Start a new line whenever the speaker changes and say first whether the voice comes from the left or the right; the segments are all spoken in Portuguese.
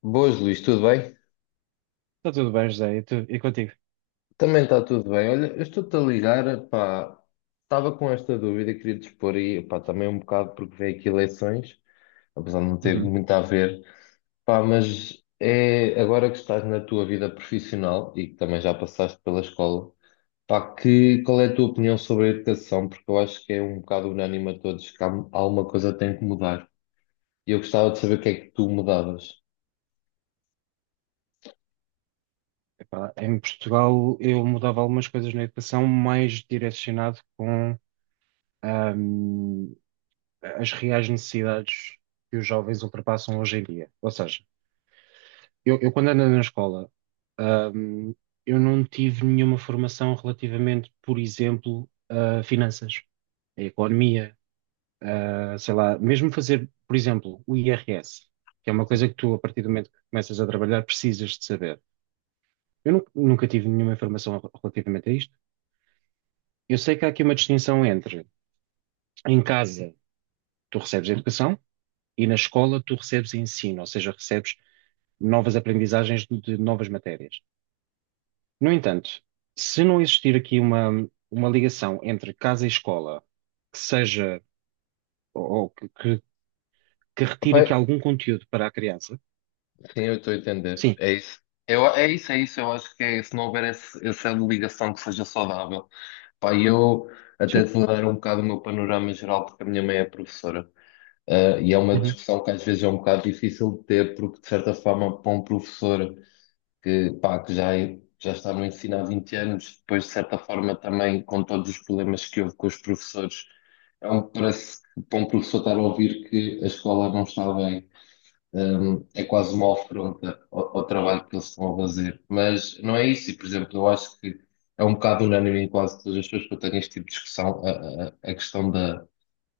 left: Boas, Luís, tudo bem?
right: Está tudo bem, José, e contigo?
left: Também está tudo bem. Olha, eu estou-te a ligar, pá, estava com esta dúvida, queria te expor aí, pá, também um bocado porque veio aqui eleições, apesar de não ter
right: Uhum.
left: muito a ver, pá, mas é agora que estás na tua vida profissional e que também já passaste pela escola, pá, que, qual é a tua opinião sobre a educação? Porque eu acho que é um bocado unânime a todos que há uma coisa que tem que mudar. E eu gostava de saber o que é que tu mudavas.
right: Epá, em Portugal eu mudava algumas coisas na educação mais direcionado com ahm, as reais necessidades que os jovens ultrapassam hoje em dia. Ou seja, eu quando andei na escola, ahm, eu não tive nenhuma formação relativamente, por exemplo, a finanças, a economia, sei lá, mesmo fazer, por exemplo, o IRS, que é uma coisa que tu, a partir do momento que começas a trabalhar, precisas de saber. Eu nunca tive nenhuma informação relativamente a isto. Eu sei que há aqui uma distinção entre em casa tu recebes educação e na escola tu recebes ensino, ou seja, recebes novas aprendizagens de novas matérias. No entanto, se não existir aqui uma ligação entre casa e escola que seja ou que retire aqui
left: Sim.
right: algum conteúdo para a criança.
left: Sim, eu estou a entender.
right: Sim,
left: É isso. Eu, é isso, é isso. Eu acho que é, se não houver essa ligação que seja saudável. Pá, e eu até
right: sim,
left: te vou dar um bocado o meu panorama geral, porque a minha mãe é professora. Ah, e é uma
right: uhum,
left: discussão que às vezes é um bocado difícil de ter, porque de certa forma, para um professor que, pá, já está no ensino há 20 anos, depois de certa forma também com todos os problemas que houve com os professores, é um, parece que para um professor estar a ouvir que a escola não está bem é quase uma afronta ao trabalho que eles estão a fazer. Mas não é isso, e por exemplo, eu acho que é um bocado unânime em quase todas as pessoas que eu tenho este tipo de discussão, a questão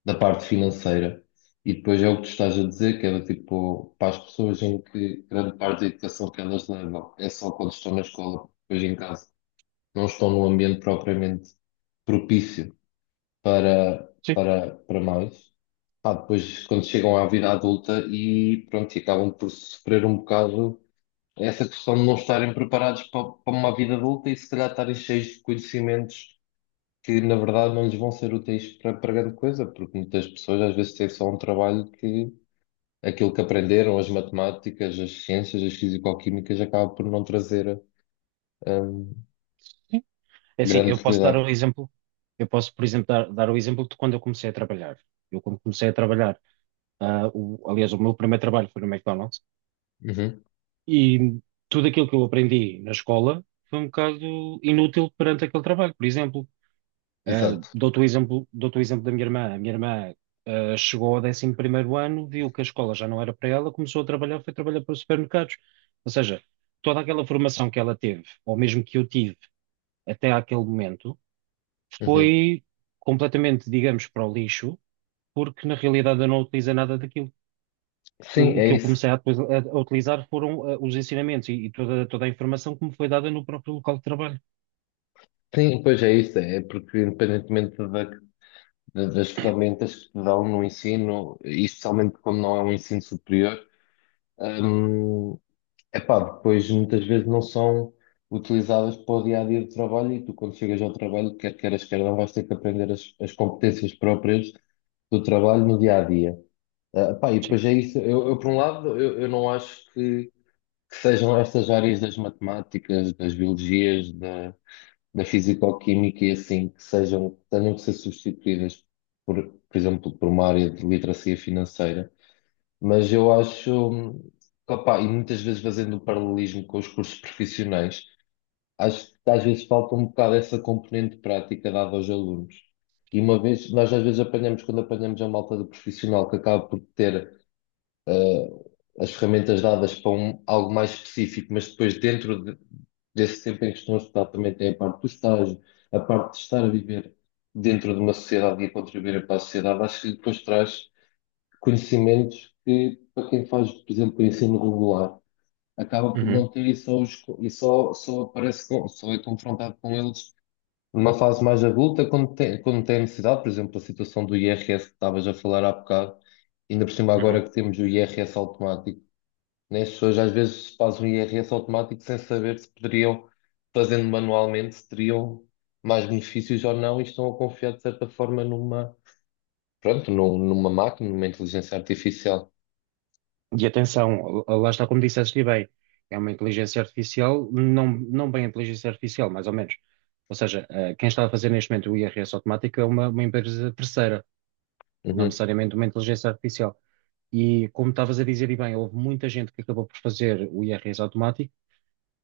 left: da parte financeira. E depois é o que tu estás a dizer, que é do tipo, para as pessoas em que grande parte da educação que elas levam é só quando estão na escola, depois em casa, não estão num ambiente propriamente propício
right: sim,
left: para mais. Pá, depois, quando chegam à vida adulta e pronto, e acabam por sofrer um bocado essa questão de não estarem preparados para uma vida adulta e se calhar estarem cheios de conhecimentos que na verdade não lhes vão ser úteis para grande coisa, porque muitas pessoas às vezes têm só um trabalho que aquilo que aprenderam, as matemáticas, as ciências, as fisicoquímicas, acaba por não trazer hum,
right: sim. É assim,
left: grande
right: eu posso dar
left: utilidade.
right: o exemplo, eu posso, por exemplo, dar o exemplo de quando eu comecei a trabalhar. Eu, quando comecei a trabalhar, ah, aliás, o meu primeiro trabalho foi no McDonald's
left: Uhum,
right: e tudo aquilo que eu aprendi na escola foi um bocado inútil perante aquele trabalho. Por exemplo, ah,
left: exato.
right: dou-te o exemplo da minha irmã. A minha irmã, ah, chegou ao décimo primeiro ano, viu que a escola já não era para ela, começou a trabalhar, foi trabalhar para os supermercados. Ou seja, toda aquela formação que ela teve, ou mesmo que eu tive até àquele momento,
left: Uhum.
right: foi completamente, digamos, para o lixo, porque na realidade eu não utilizei nada daquilo. eu-
left: Sim,
right: o
left: é
right: que eu
left: isso.
right: comecei a, depois a utilizar foram os ensinamentos e toda a informação que me foi dada no próprio local de trabalho.
left: Sim, pois é isso, é porque independentemente das ferramentas que te dão no ensino, e especialmente quando não é um ensino superior, hum, epá, depois muitas vezes não são utilizadas para o dia a dia do trabalho e tu, quando chegas ao trabalho, quer queiras, quer não, vais ter que aprender as competências próprias do trabalho no dia a dia. Ah, pá, e
right: Sim.
left: depois é isso. Por um lado, eu não acho que sejam estas áreas das matemáticas, das biologias, da fisicoquímica e assim que sejam, tenham que ser substituídas por, por exemplo, por uma área de literacia financeira. Mas eu acho, que, opá, e muitas vezes fazendo o paralelismo com os cursos profissionais, acho que às vezes falta um bocado essa componente prática dada aos alunos. E uma vez, nós às vezes apanhamos, quando apanhamos a malta do profissional que acaba por ter ah, as ferramentas dadas para algo mais específico, mas depois desse tempo em que estão a estudar também tem a parte do estágio, a parte de estar a viver dentro de uma sociedade e a contribuir para a sociedade, acho que depois traz conhecimentos que para quem faz, por exemplo, ensino regular, acaba por
right: Uhum,
left: não ter e só, só aparece, só é confrontado com eles numa fase mais adulta, quando tem necessidade, por exemplo, a situação do IRS que estavas a falar há bocado, ainda por cima agora
right: uhum.
left: que temos o IRS automático, né? As pessoas às vezes fazem um IRS automático sem saber se poderiam, fazendo manualmente, se teriam mais benefícios ou não e estão a confiar de certa forma numa, pronto, numa máquina, numa inteligência artificial.
right: E atenção, lá está, como disseste e bem, é uma inteligência artificial, não, não bem inteligência artificial, mais ou menos. Ou seja, quem está a fazer neste momento o IRS automático é uma empresa terceira, não
left: Uhum.
right: necessariamente uma inteligência artificial. E como estavas a dizer, e bem, houve muita gente que acabou por fazer o IRS automático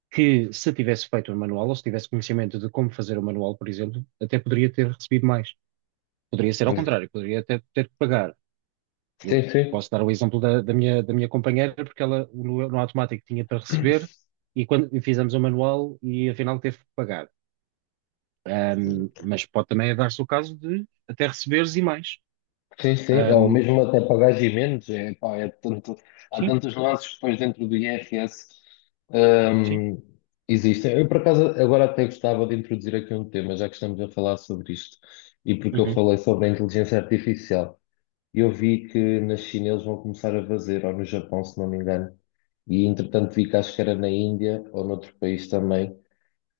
right: que, se tivesse feito o manual ou se tivesse conhecimento de como fazer o manual, por exemplo, até poderia ter recebido mais. Poderia ser ao contrário, poderia até ter que pagar. Eu
left: Sim, sim.
right: posso dar o exemplo da, da minha companheira, porque ela no, no automático tinha para receber e quando e fizemos o manual e afinal teve que pagar. Mas pode também dar-se o caso de até receberes e mais.
left: Sim, sim, ou
right: Ahm,
left: mesmo até pagás e menos, é, pá, é tanto, há
right: sim,
left: tantos lances depois dentro do IRS
right: sim.
left: hum, existem. Eu, por acaso, agora até gostava de introduzir aqui um tema, já que estamos a falar sobre isto, e porque eu
right: Uhum.
left: falei sobre a inteligência artificial. E eu vi que na China eles vão começar a fazer, ou no Japão, se não me engano. E entretanto vi que acho que era na Índia ou noutro país também.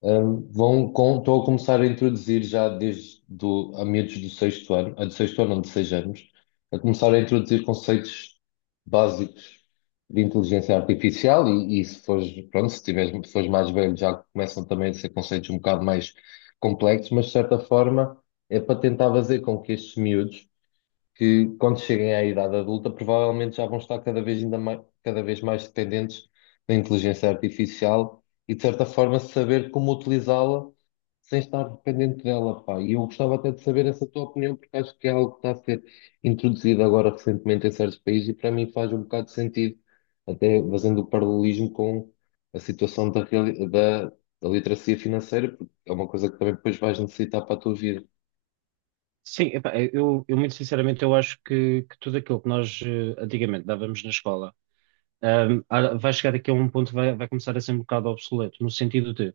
left: Estão a começar a introduzir já desde do, a meados do sexto ano, a do sexto ano, não, de seis anos, a começar a introduzir conceitos básicos de inteligência artificial e se fores, pronto, se tiveres, se fores mais velho já começam também a ser conceitos um bocado mais complexos, mas de certa forma é para tentar fazer com que estes miúdos que quando cheguem à idade adulta provavelmente já vão estar cada vez mais dependentes da inteligência artificial e de certa forma saber como utilizá-la sem estar dependente dela, pá. E eu gostava até de saber essa tua opinião porque acho que é algo que está a ser introduzido agora recentemente em certos países e para mim faz um bocado de sentido, até fazendo o paralelismo com a situação da literacia financeira, porque é uma coisa que também depois vais necessitar para a tua vida.
right: Sim, epá, eu muito sinceramente eu acho que tudo aquilo que nós antigamente dávamos na escola vai chegar aqui a um ponto que vai começar a ser um bocado obsoleto, no sentido de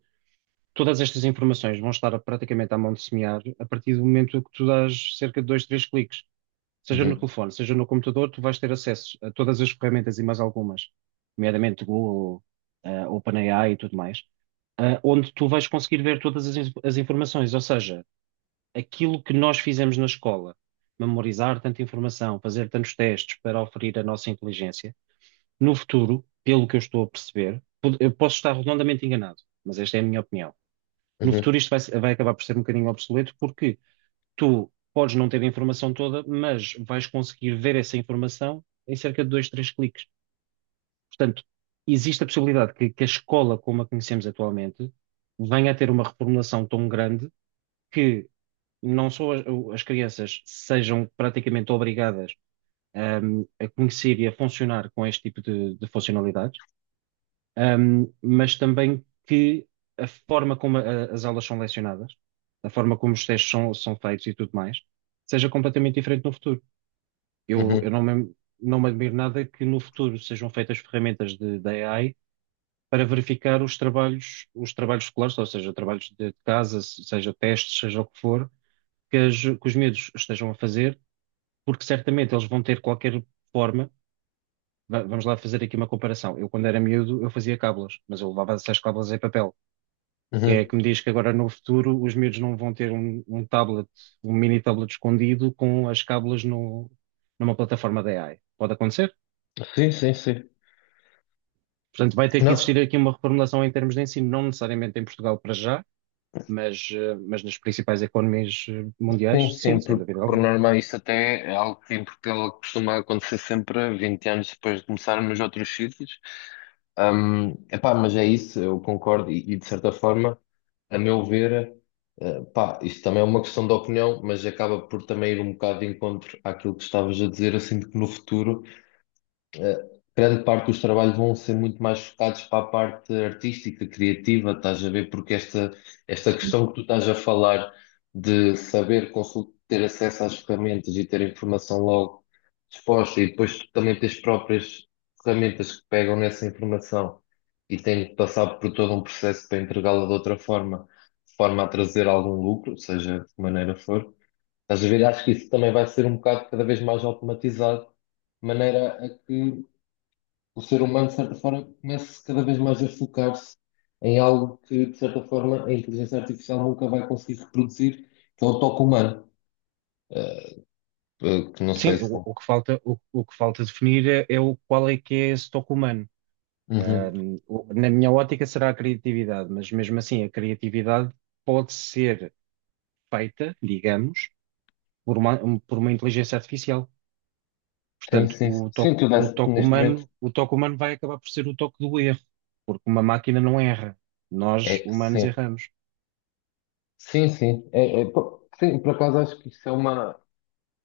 right: todas estas informações vão estar praticamente à mão de semear a partir do momento que tu dás cerca de dois, três cliques, seja no
left: Uhum,
right: telefone, seja no computador. Tu vais ter acesso a todas as ferramentas e mais algumas, nomeadamente Google, OpenAI e tudo mais, onde tu vais conseguir ver todas as informações. Ou seja, aquilo que nós fizemos na escola, memorizar tanta informação, fazer tantos testes para oferir a nossa inteligência no futuro, pelo que eu estou a perceber, eu posso estar redondamente enganado, mas esta é a minha opinião. No
left: uhum,
right: futuro, isto vai, se- vai acabar por ser um bocadinho obsoleto, porque tu podes não ter a informação toda, mas vais conseguir ver essa informação em cerca de dois, três cliques. Portanto, existe a possibilidade que a escola, como a conhecemos atualmente, venha a ter uma reformulação tão grande que não só as crianças sejam praticamente obrigadas, a conhecer e a funcionar com este tipo de funcionalidades, mas também que a forma como as aulas são lecionadas, a forma como os testes são feitos e tudo mais, seja completamente diferente no futuro. Eu
left: uhum,
right: não me admiro nada que no futuro sejam feitas ferramentas de, da AI para verificar os trabalhos escolares, ou seja, trabalhos de casa, seja testes, seja o que for, que os miúdos estejam a fazer, porque certamente eles vão ter qualquer forma. Vamos lá fazer aqui uma comparação. Eu, quando era miúdo, eu fazia cábulas, mas eu levava essas cábulas em papel. Quem é
left: uhum.
right: que me diz que agora no futuro os miúdos não vão ter um tablet, um mini tablet escondido com as cábulas no, numa plataforma da AI? Pode acontecer.
left: Sim, sim, sim.
right: Portanto, vai ter que
left: Não,
right: existir aqui uma reformulação em termos de ensino, não necessariamente em Portugal para já, mas, mas nas principais economias
left: sim,
right: mundiais, sim,
left: sempre.
right: sem
left: Por
right: dúvida
left: por
right: alguma.
left: norma, isso até é algo que em Portugal costuma acontecer sempre 20 anos depois de começar nos outros sítios. Epá, mas é isso, eu concordo, e de certa forma, a meu ver, eh, pá, isto também é uma questão de opinião, mas acaba por também ir um bocado de encontro àquilo que estavas a dizer, assim, de que no futuro. Eh, grande parte dos trabalhos vão ser muito mais focados para a parte artística, criativa, estás a ver? Esta questão que tu estás a falar de saber ter acesso às ferramentas e ter a informação logo disposta e depois também ter as próprias ferramentas que pegam nessa informação e têm que passar por todo um processo para entregá-la de outra forma, de forma a trazer algum lucro, seja de que maneira for. Estás a ver? Acho que isso também vai ser um bocado cada vez mais automatizado de maneira a que o ser humano, de certa forma, começa cada vez mais a focar-se em algo que, de certa forma, a inteligência artificial nunca vai conseguir reproduzir, que é o toque humano. Eh, que não sei
right: Sim,
left: se.
right: o que falta, o que falta definir é o qual é que é esse toque humano.
left: Uhum.
right: Na minha ótica será a criatividade, mas mesmo assim a criatividade pode ser feita, digamos, por uma inteligência artificial.
left: Sim,
right: Portanto,
left: sim, sim. Sim, tu
right: o
left: desse,
right: toque
left: neste momento
right: humano, o toque humano vai acabar por ser o toque do erro, porque uma máquina não erra. Nós,
left: é
right: humanos,
left: sim.
right: erramos.
left: Sim, sim. Pô, sim, por acaso acho que isso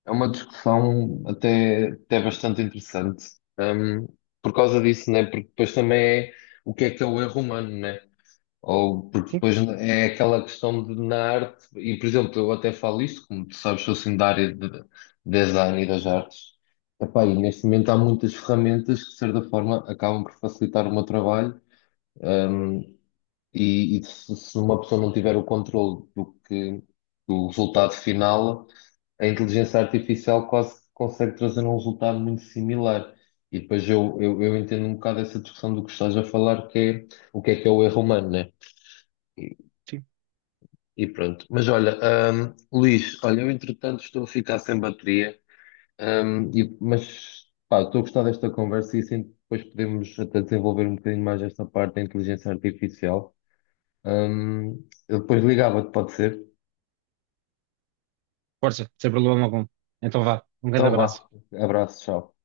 left: é uma discussão até, até bastante interessante. Hum, por causa disso, né? Porque depois também é o que é o erro humano, né? Ou porque
right: Sim,
left: depois é aquela questão de na arte, e por exemplo, eu até falo isto, como tu sabes, sou assim da área de design e das artes. Epá, e neste momento há muitas ferramentas que, de certa forma, acabam por facilitar o meu trabalho. hum, se uma pessoa não tiver o controle do resultado final, a inteligência artificial quase que consegue trazer um resultado muito similar. E depois eu entendo um bocado essa discussão do que estás a falar, que é o erro humano, né?
right: sim.
left: E pronto. Mas olha, Luís, olha, eu entretanto estou a ficar sem bateria, mas pá, estou a gostar desta conversa e assim depois podemos até desenvolver um bocadinho mais esta parte da inteligência artificial. Eu depois ligava-te, pode ser?
right: Força, sem problema algum. Então vá, um grande
left: Então
right: abraço.
left: vá, abraço, tchau.